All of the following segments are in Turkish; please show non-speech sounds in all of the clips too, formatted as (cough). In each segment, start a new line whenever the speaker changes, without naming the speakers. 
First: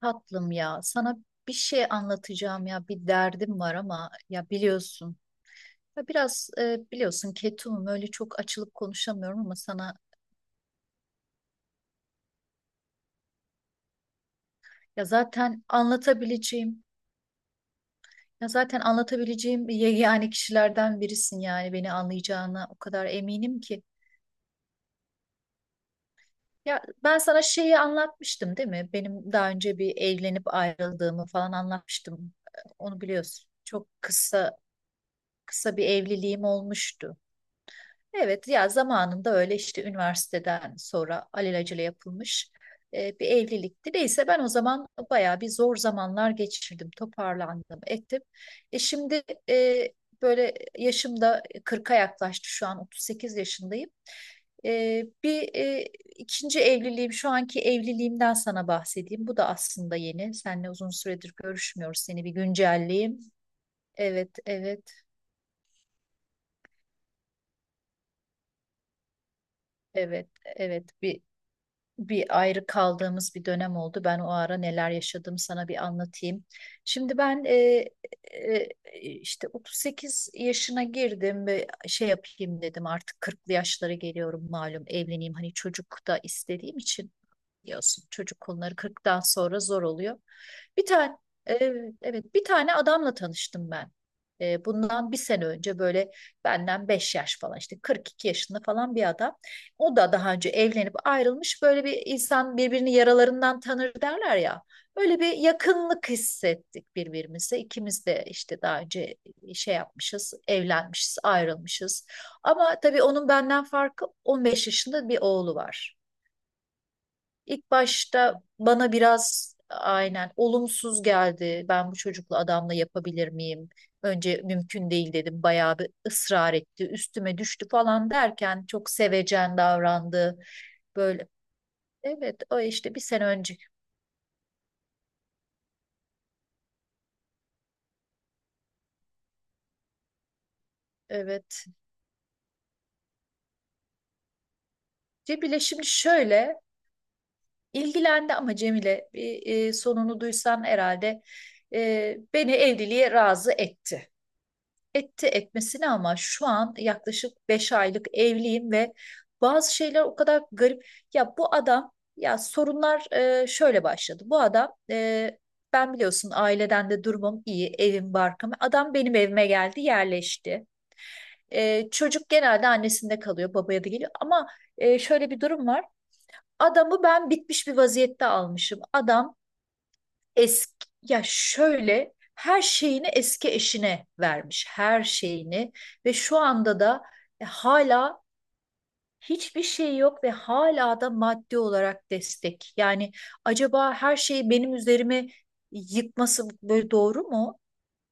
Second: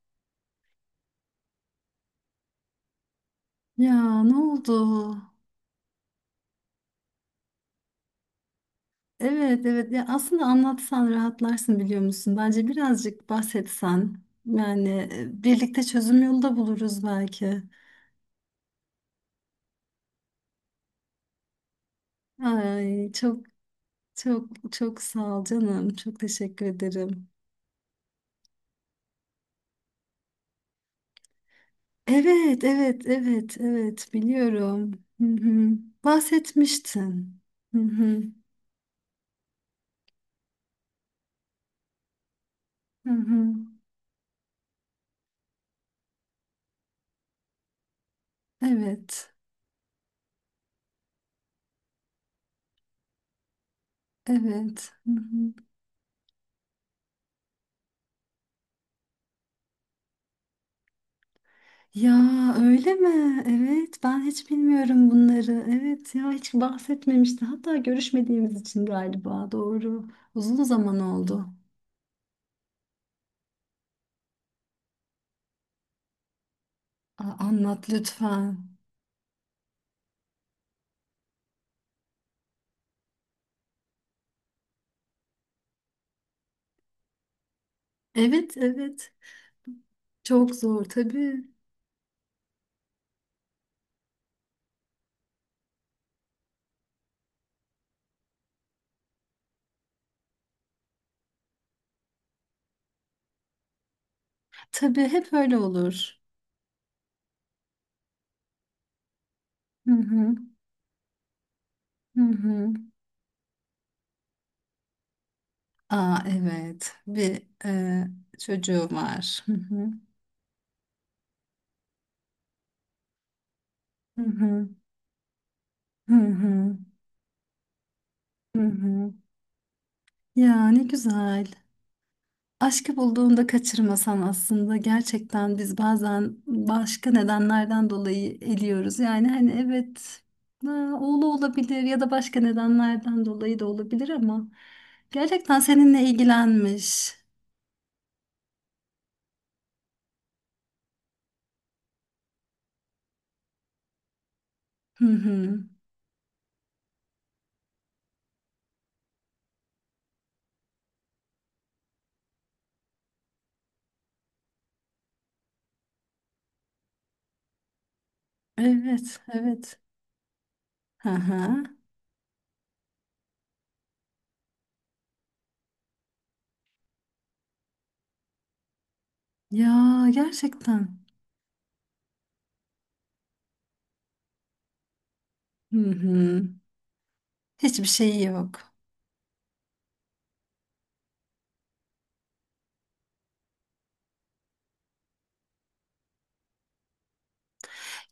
Tatlım ya, sana bir şey anlatacağım ya, bir derdim var ama
Ya ne
ya
oldu?
biliyorsun, ya biraz biliyorsun ketumum öyle çok açılıp konuşamıyorum ama
Evet evet,
sana
ya aslında anlatsan rahatlarsın biliyor musun? Bence birazcık bahsetsen yani
ya zaten
birlikte çözüm yolu da
anlatabileceğim,
buluruz belki.
ya zaten anlatabileceğim yani kişilerden birisin yani beni anlayacağına o kadar
Ay çok
eminim ki.
çok çok sağ ol canım. Çok teşekkür
Ya ben
ederim.
sana şeyi anlatmıştım değil mi? Benim daha önce bir evlenip ayrıldığımı falan anlatmıştım.
Evet
Onu
evet
biliyorsun.
evet
Çok
evet,
kısa
biliyorum. Hı hı.
kısa bir evliliğim olmuştu.
Bahsetmiştin. Hı hı.
Evet, ya zamanında öyle işte üniversiteden sonra alelacele yapılmış
Hı
bir
hı.
evlilikti. Neyse ben o zaman bayağı bir zor zamanlar geçirdim, toparlandım, ettim. E şimdi
Evet
e, böyle yaşımda 40'a yaklaştı, şu an 38 yaşındayım.
evet.
E,
Hı
bir
hı.
e, ikinci evliliğim, şu anki evliliğimden sana bahsedeyim. Bu da aslında yeni. Seninle uzun süredir görüşmüyoruz.
Ya
Seni bir
öyle
güncelleyeyim.
mi? Evet, ben
Evet,
hiç
evet,
bilmiyorum bunları. Evet, ya hiç bahsetmemişti. Hatta görüşmediğimiz için galiba. Doğru.
evet,
Uzun
evet.
zaman
Bir
oldu.
bir ayrı kaldığımız bir dönem oldu. Ben o ara neler yaşadığımı sana bir anlatayım. Şimdi ben
Anlat lütfen.
e, işte 38 yaşına girdim ve şey yapayım dedim, artık 40'lı yaşlara geliyorum, malum evleneyim, hani çocuk da istediğim için. Biliyorsun çocuk
Evet,
konuları
evet.
40'tan sonra zor oluyor.
Çok zor
Bir tane
tabii.
e, evet, bir tane adamla tanıştım ben. Bundan bir sene önce, böyle benden 5 yaş falan, işte 42 yaşında falan bir adam. O da daha önce evlenip ayrılmış. Böyle bir insan birbirini yaralarından tanır derler ya.
Tabii
Öyle
hep
bir
öyle
yakınlık
olur.
hissettik birbirimize. İkimiz de işte daha önce şey
Hı hı.
yapmışız, evlenmişiz, ayrılmışız.
Hı hı.
Ama tabii onun benden farkı, 15 yaşında bir oğlu var.
Aa evet.
İlk başta
Çocuğu
bana
var. Hı
biraz
hı.
aynen olumsuz geldi. Ben bu çocukla, adamla yapabilir miyim?
Hı
Önce
hı.
mümkün değil dedim. Bayağı bir
Hı
ısrar
hı.
etti. Üstüme düştü falan
Hı
derken çok
hı.
sevecen davrandı.
Ya ne
Böyle,
güzel.
evet, o işte
Aşkı
bir sene
bulduğunda
önce.
kaçırmasan aslında, gerçekten biz bazen başka nedenlerden dolayı eliyoruz. Yani hani evet, ha, oğlu
Evet.
olabilir ya da başka nedenlerden dolayı da olabilir ama gerçekten
Cemile, şimdi
seninle
şöyle:
ilgilenmiş.
ilgilendi ama Cemile, bir, sonunu duysan herhalde beni evliliğe razı etti.
Hı
Etti,
hı.
etmesine, ama şu an yaklaşık 5 aylık evliyim ve bazı şeyler o kadar garip. Ya bu adam ya sorunlar şöyle başladı. Bu adam, ben biliyorsun, aileden de durumum iyi, evim barkım. Adam benim
Evet,
evime
evet.
geldi, yerleşti.
Hı hı.
Çocuk genelde annesinde kalıyor, babaya da geliyor. Ama şöyle bir durum var. Adamı ben bitmiş bir vaziyette almışım.
Ya
Eski,
gerçekten.
ya şöyle, her şeyini eski eşine vermiş, her şeyini,
Hı
ve şu
hı.
anda da
Hiçbir şey
hala
yok.
hiçbir şey yok ve hala da maddi olarak destek. Yani acaba her şeyi benim üzerime yıkması böyle doğru mu?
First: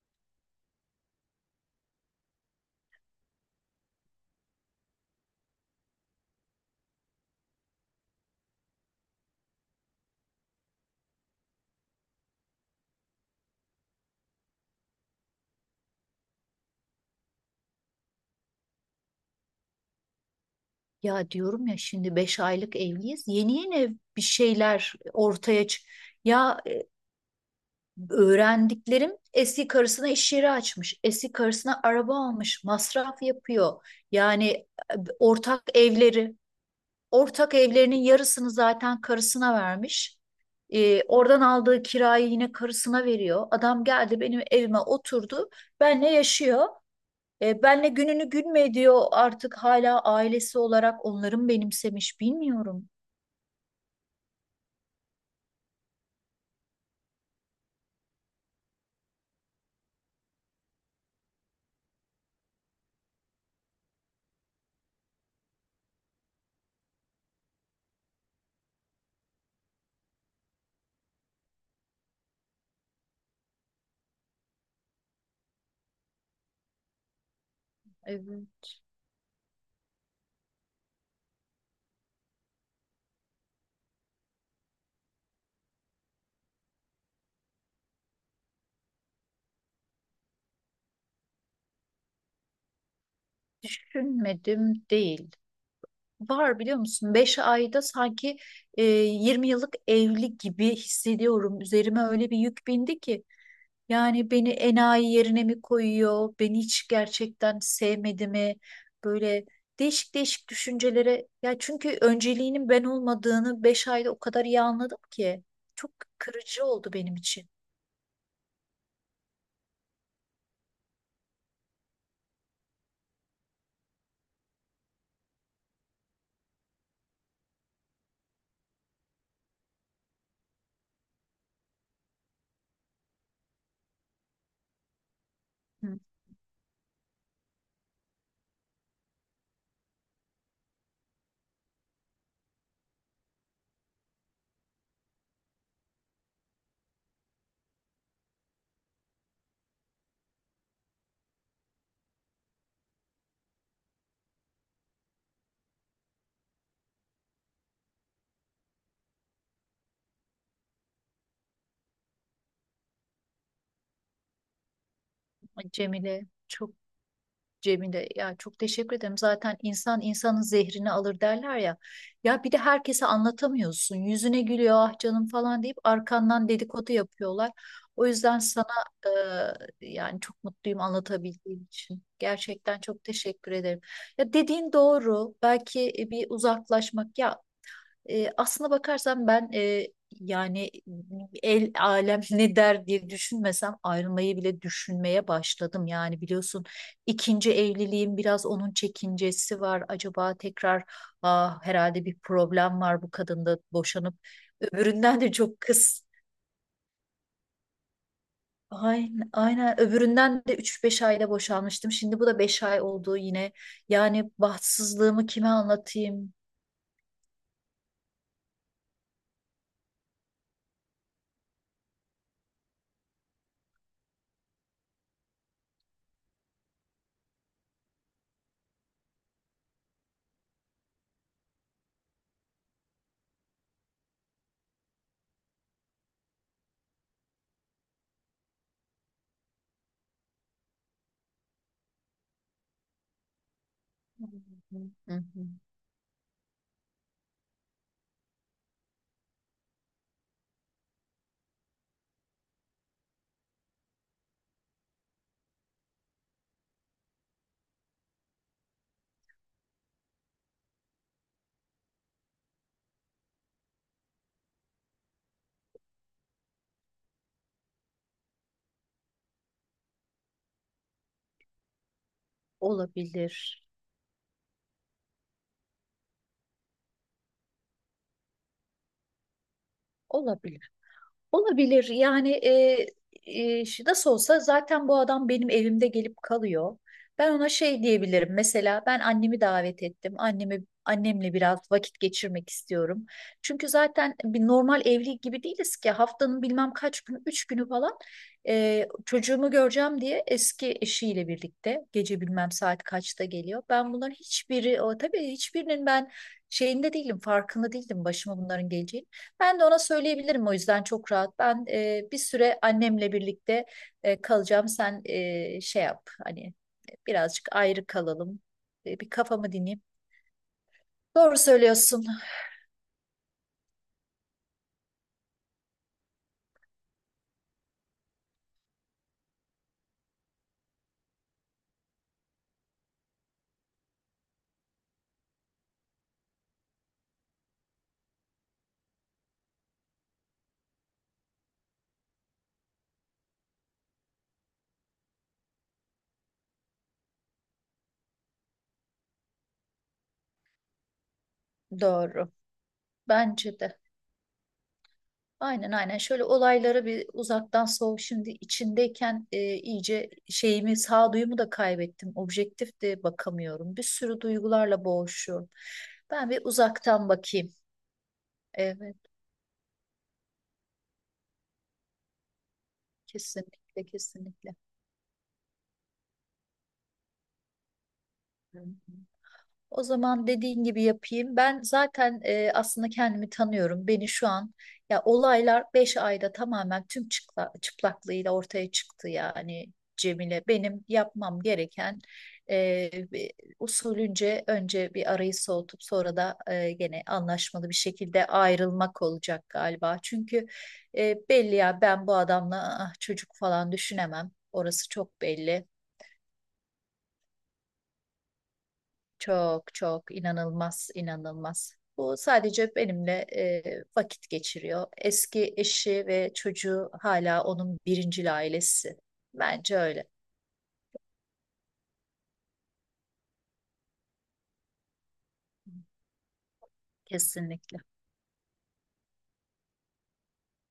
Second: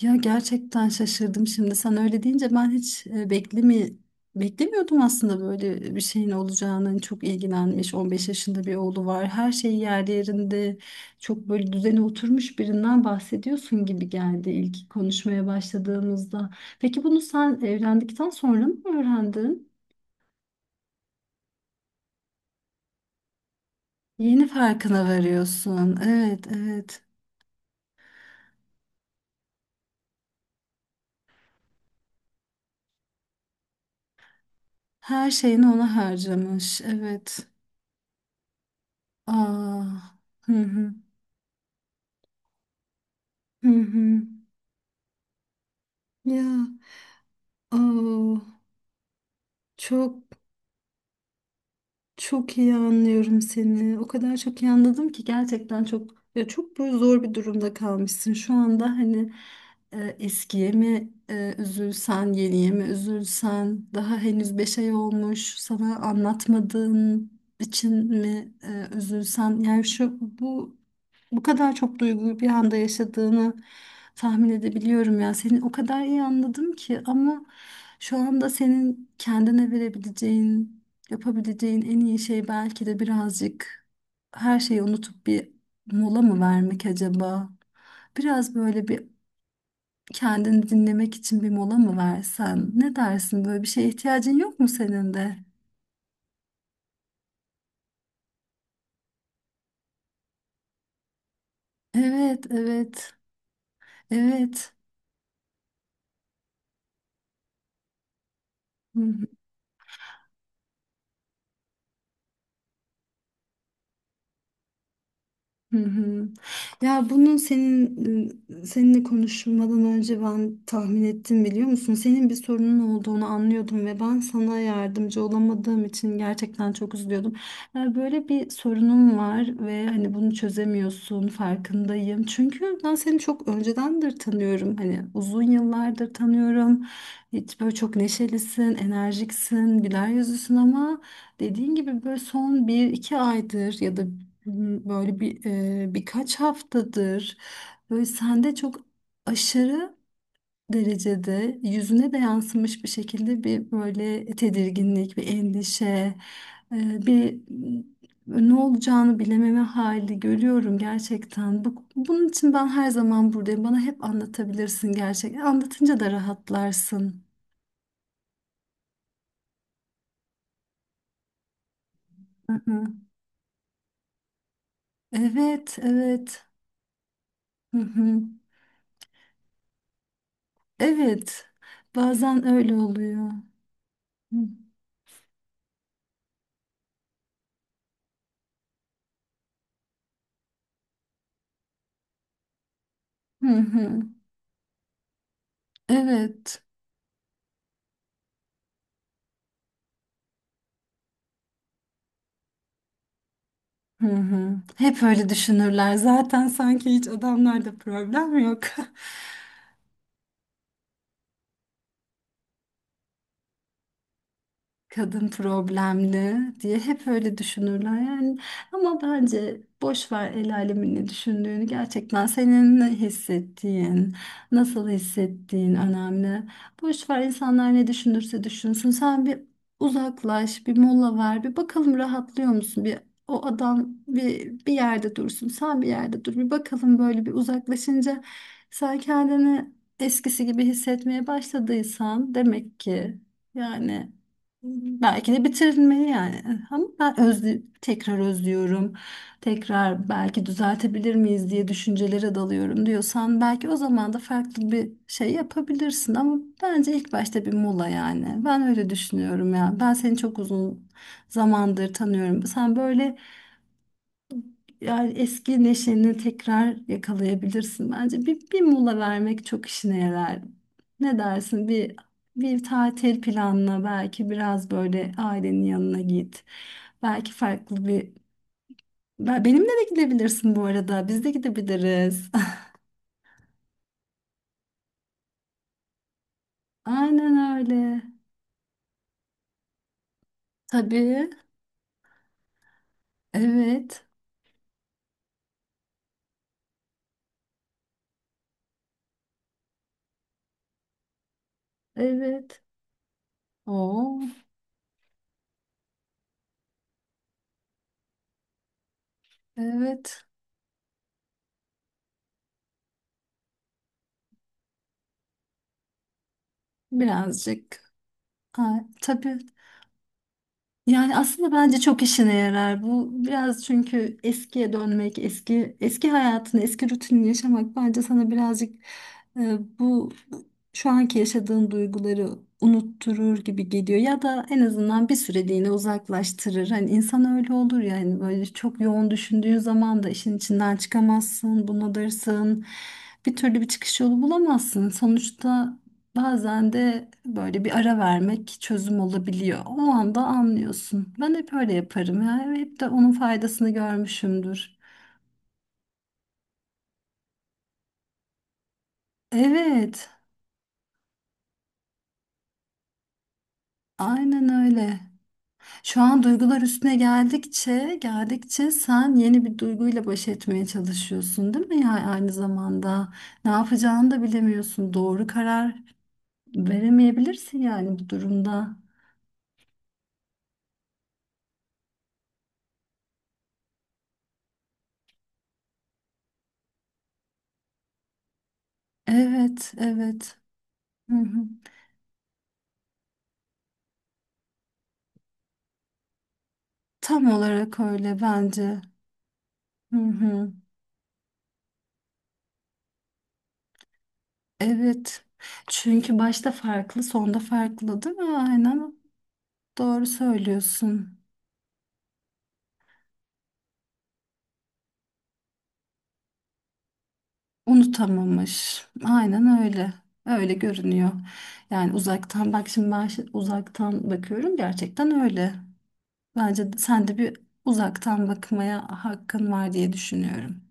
Ya gerçekten şaşırdım şimdi sen öyle deyince. Ben hiç beklemiyordum aslında böyle bir şeyin olacağını. Hani çok ilgilenmiş, 15 yaşında bir oğlu var, her şey yerli yerinde, çok böyle düzene oturmuş birinden bahsediyorsun gibi geldi ilk konuşmaya başladığımızda. Peki bunu sen evlendikten sonra mı öğrendin?
Ya diyorum ya, şimdi 5 aylık evliyiz. Yeni yeni bir
Yeni
şeyler
farkına
ortaya çık.
varıyorsun. Evet,
Ya,
evet.
öğrendiklerim: eski karısına iş yeri açmış, eski karısına araba almış, masraf yapıyor. Yani e,
Her
ortak
şeyini ona
evleri,
harcamış. Evet.
ortak evlerinin yarısını zaten karısına
Aa.
vermiş.
Hı hı.
Oradan aldığı kirayı yine karısına veriyor.
Hı
Adam geldi
hı.
benim evime oturdu, benle
Ya.
yaşıyor. Benle gününü
Aa,
gün mü ediyor, artık hala
çok
ailesi olarak onların benimsemiş,
çok iyi
bilmiyorum.
anlıyorum seni. O kadar çok iyi anladım ki, gerçekten çok, ya çok böyle zor bir durumda kalmışsın. Şu anda hani eskiye mi üzülsen, yeniye mi üzülsen, daha henüz beş ay olmuş, sana anlatmadığın için mi üzülsen. Yani şu bu, bu kadar çok duyguyu bir anda yaşadığını tahmin edebiliyorum ya. Seni o kadar iyi anladım ki ama şu
E,
anda senin kendine verebileceğin, yapabileceğin en iyi şey belki de birazcık her şeyi unutup bir mola mı vermek acaba? Biraz böyle bir, kendini dinlemek için bir mola mı versen? Ne dersin? Böyle bir şeye ihtiyacın yok mu
Düşünmedim
senin
değil.
de?
Var, biliyor musun? 5 ayda sanki 20 yıllık evli gibi hissediyorum. Üzerime öyle bir
Evet,
yük bindi
evet,
ki. Yani beni
evet.
enayi yerine mi koyuyor? Beni hiç gerçekten sevmedi mi? Böyle değişik değişik düşüncelere. Ya çünkü önceliğinin ben olmadığını 5 ayda o kadar iyi anladım ki.
Hı
Çok
hı.
kırıcı oldu
Ya
benim
bunun,
için.
seninle konuşmadan önce ben tahmin ettim biliyor musun? Senin bir sorunun olduğunu anlıyordum ve ben sana yardımcı olamadığım için gerçekten çok üzülüyordum. Ya böyle bir sorunum var ve hani bunu çözemiyorsun, farkındayım. Çünkü ben seni çok öncedendir tanıyorum. Hani uzun
Hı.
yıllardır tanıyorum. Hiç, böyle çok neşelisin, enerjiksin, güler yüzlüsün ama dediğin gibi böyle son bir iki aydır ya da böyle birkaç haftadır böyle sende çok aşırı derecede, yüzüne de yansımış bir şekilde bir böyle tedirginlik, bir endişe, e, bir m, ne olacağını bilememe hali görüyorum gerçekten. Bunun için ben her zaman buradayım. Bana hep anlatabilirsin gerçekten. Anlatınca da
Cemile çok
rahatlarsın.
Cemile, ya çok teşekkür ederim. Zaten insan insanın zehrini alır derler ya. Ya bir de
Hı hı.
herkese anlatamıyorsun. Yüzüne gülüyor, ah canım falan deyip
Evet, evet.
arkandan dedikodu yapıyorlar.
Hı
O
hı.
yüzden sana, yani çok mutluyum
Evet.
anlatabildiğim için.
Bazen öyle
Gerçekten çok
oluyor.
teşekkür ederim. Ya dediğin doğru. Belki bir uzaklaşmak, ya aslına bakarsan ben, yani el alem (laughs) ne der diye
Hı
düşünmesem
hı. Hı.
ayrılmayı bile düşünmeye başladım. Yani
Evet.
biliyorsun ikinci evliliğim, biraz onun çekincesi var. Acaba tekrar, herhalde bir problem var bu kadında,
Hı
boşanıp
hı. Hep
öbüründen
öyle
de, çok
düşünürler.
kız.
Zaten sanki hiç adamlarda problem yok. (laughs)
Aynen, aynen. Öbüründen de üç beş ayda boşanmıştım. Şimdi bu da 5 ay oldu yine. Yani bahtsızlığımı
Kadın
kime anlatayım?
problemli diye hep öyle düşünürler yani, ama bence boş ver el alemin ne düşündüğünü. Gerçekten senin ne hissettiğin, nasıl hissettiğin önemli. Boş ver, insanlar ne düşünürse düşünsün. Sen bir uzaklaş, bir mola ver, bir bakalım rahatlıyor musun. O adam bir yerde dursun, sen bir yerde dur, bir bakalım. Böyle bir uzaklaşınca sen kendini eskisi gibi hissetmeye başladıysan, demek ki yani
Hı
belki de
hı.
bitirilmeli yani. Ama ben tekrar özlüyorum. Tekrar belki düzeltebilir miyiz diye düşüncelere dalıyorum diyorsan, belki o zaman da farklı bir şey yapabilirsin, ama bence ilk başta bir mola yani. Ben öyle düşünüyorum ya. Ben seni çok uzun zamandır tanıyorum. Sen böyle, yani eski neşeni tekrar yakalayabilirsin bence. Bir mola vermek çok işine yarar. Ne dersin? Bir tatil
Olabilir.
planla, belki biraz böyle ailenin yanına git. Belki farklı bir, benimle de gidebilirsin bu
Olabilir.
arada. Biz de
Olabilir
gidebiliriz.
yani, nasıl olsa zaten bu adam benim evimde gelip kalıyor.
(laughs)
Ben ona
Aynen
şey
öyle.
diyebilirim, mesela ben annemi davet ettim, Annemi
Tabii.
annemle biraz vakit geçirmek istiyorum. Çünkü
Evet.
zaten bir normal evli gibi değiliz ki, haftanın bilmem kaç günü, üç günü falan, çocuğumu göreceğim diye eski eşiyle birlikte gece bilmem
Evet.
saat kaçta geliyor. Ben bunların
Oo,
hiçbiri, o tabii hiçbirinin ben şeyinde değilim, farkında değildim başıma bunların geleceğini. Ben de ona
evet.
söyleyebilirim, o yüzden çok rahat. Ben bir süre annemle birlikte kalacağım. Sen şey yap hani, birazcık ayrı
Birazcık.
kalalım.
Ha,
Bir
tabii.
kafamı dinleyeyim.
Yani
Doğru
aslında bence çok
söylüyorsun.
işine yarar bu. Biraz, çünkü eskiye dönmek, eski eski hayatını, eski rutinini yaşamak bence sana birazcık bu şu anki yaşadığın duyguları unutturur gibi geliyor ya da en azından bir süreliğine uzaklaştırır. Hani insan öyle olur yani, böyle çok yoğun düşündüğün zaman da işin içinden çıkamazsın, bunalırsın. Bir türlü bir çıkış yolu bulamazsın. Sonuçta bazen de böyle bir ara vermek çözüm olabiliyor. O anda anlıyorsun. Ben hep öyle yaparım
Doğru.
ya. Hep de onun
Bence
faydasını
de.
görmüşümdür.
Aynen, aynen, şöyle olaylara bir uzaktan şimdi içindeyken
Evet,
iyice sağduyumu da kaybettim, objektif de bakamıyorum, bir sürü
aynen
duygularla
öyle.
boğuşuyorum,
Şu an
ben bir
duygular üstüne
uzaktan bakayım.
geldikçe
Evet,
sen yeni bir duyguyla baş etmeye çalışıyorsun, değil mi? Yani aynı zamanda ne
kesinlikle,
yapacağını da
kesinlikle.
bilemiyorsun. Doğru karar veremeyebilirsin yani bu durumda.
O zaman dediğin gibi yapayım. Ben zaten, aslında kendimi tanıyorum. Beni şu an, ya olaylar 5 ayda tamamen tüm çıplaklığıyla ortaya çıktı yani
Evet, evet.
Cemile. Benim
Hı hı.
yapmam gereken, e, bir- usulünce önce bir arayı soğutup, sonra da gene
Tam
anlaşmalı bir
olarak öyle
şekilde
bence.
ayrılmak olacak
Hı
galiba. Çünkü
hı.
belli ya, ben bu adamla, çocuk falan düşünemem. Orası çok
Evet.
belli.
Çünkü başta farklı, sonda farklı, değil mi? Aynen.
Çok
Doğru
çok inanılmaz,
söylüyorsun.
inanılmaz. Bu sadece benimle vakit geçiriyor. Eski eşi ve çocuğu hala onun birincil
Unutamamış.
ailesi.
Aynen
Bence
öyle.
öyle.
Öyle görünüyor. Yani uzaktan bak, şimdi ben uzaktan bakıyorum, gerçekten öyle. Bence sen de bir
Kesinlikle.
uzaktan bakmaya hakkın var diye düşünüyorum.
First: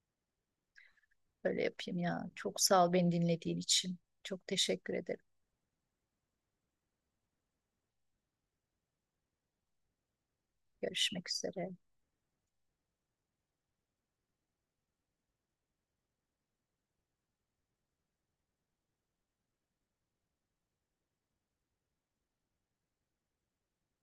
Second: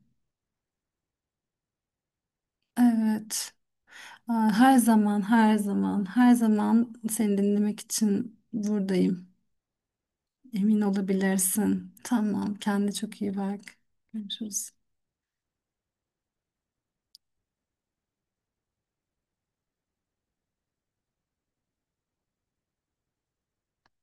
Öyle yapayım ya. Çok sağ ol beni
Evet.
dinlediğin için. Çok
Aa, her
teşekkür
zaman,
ederim.
her zaman, her zaman seni dinlemek için buradayım. Emin
Görüşmek üzere.
olabilirsin. Tamam, kendine çok iyi bak. Görüşürüz.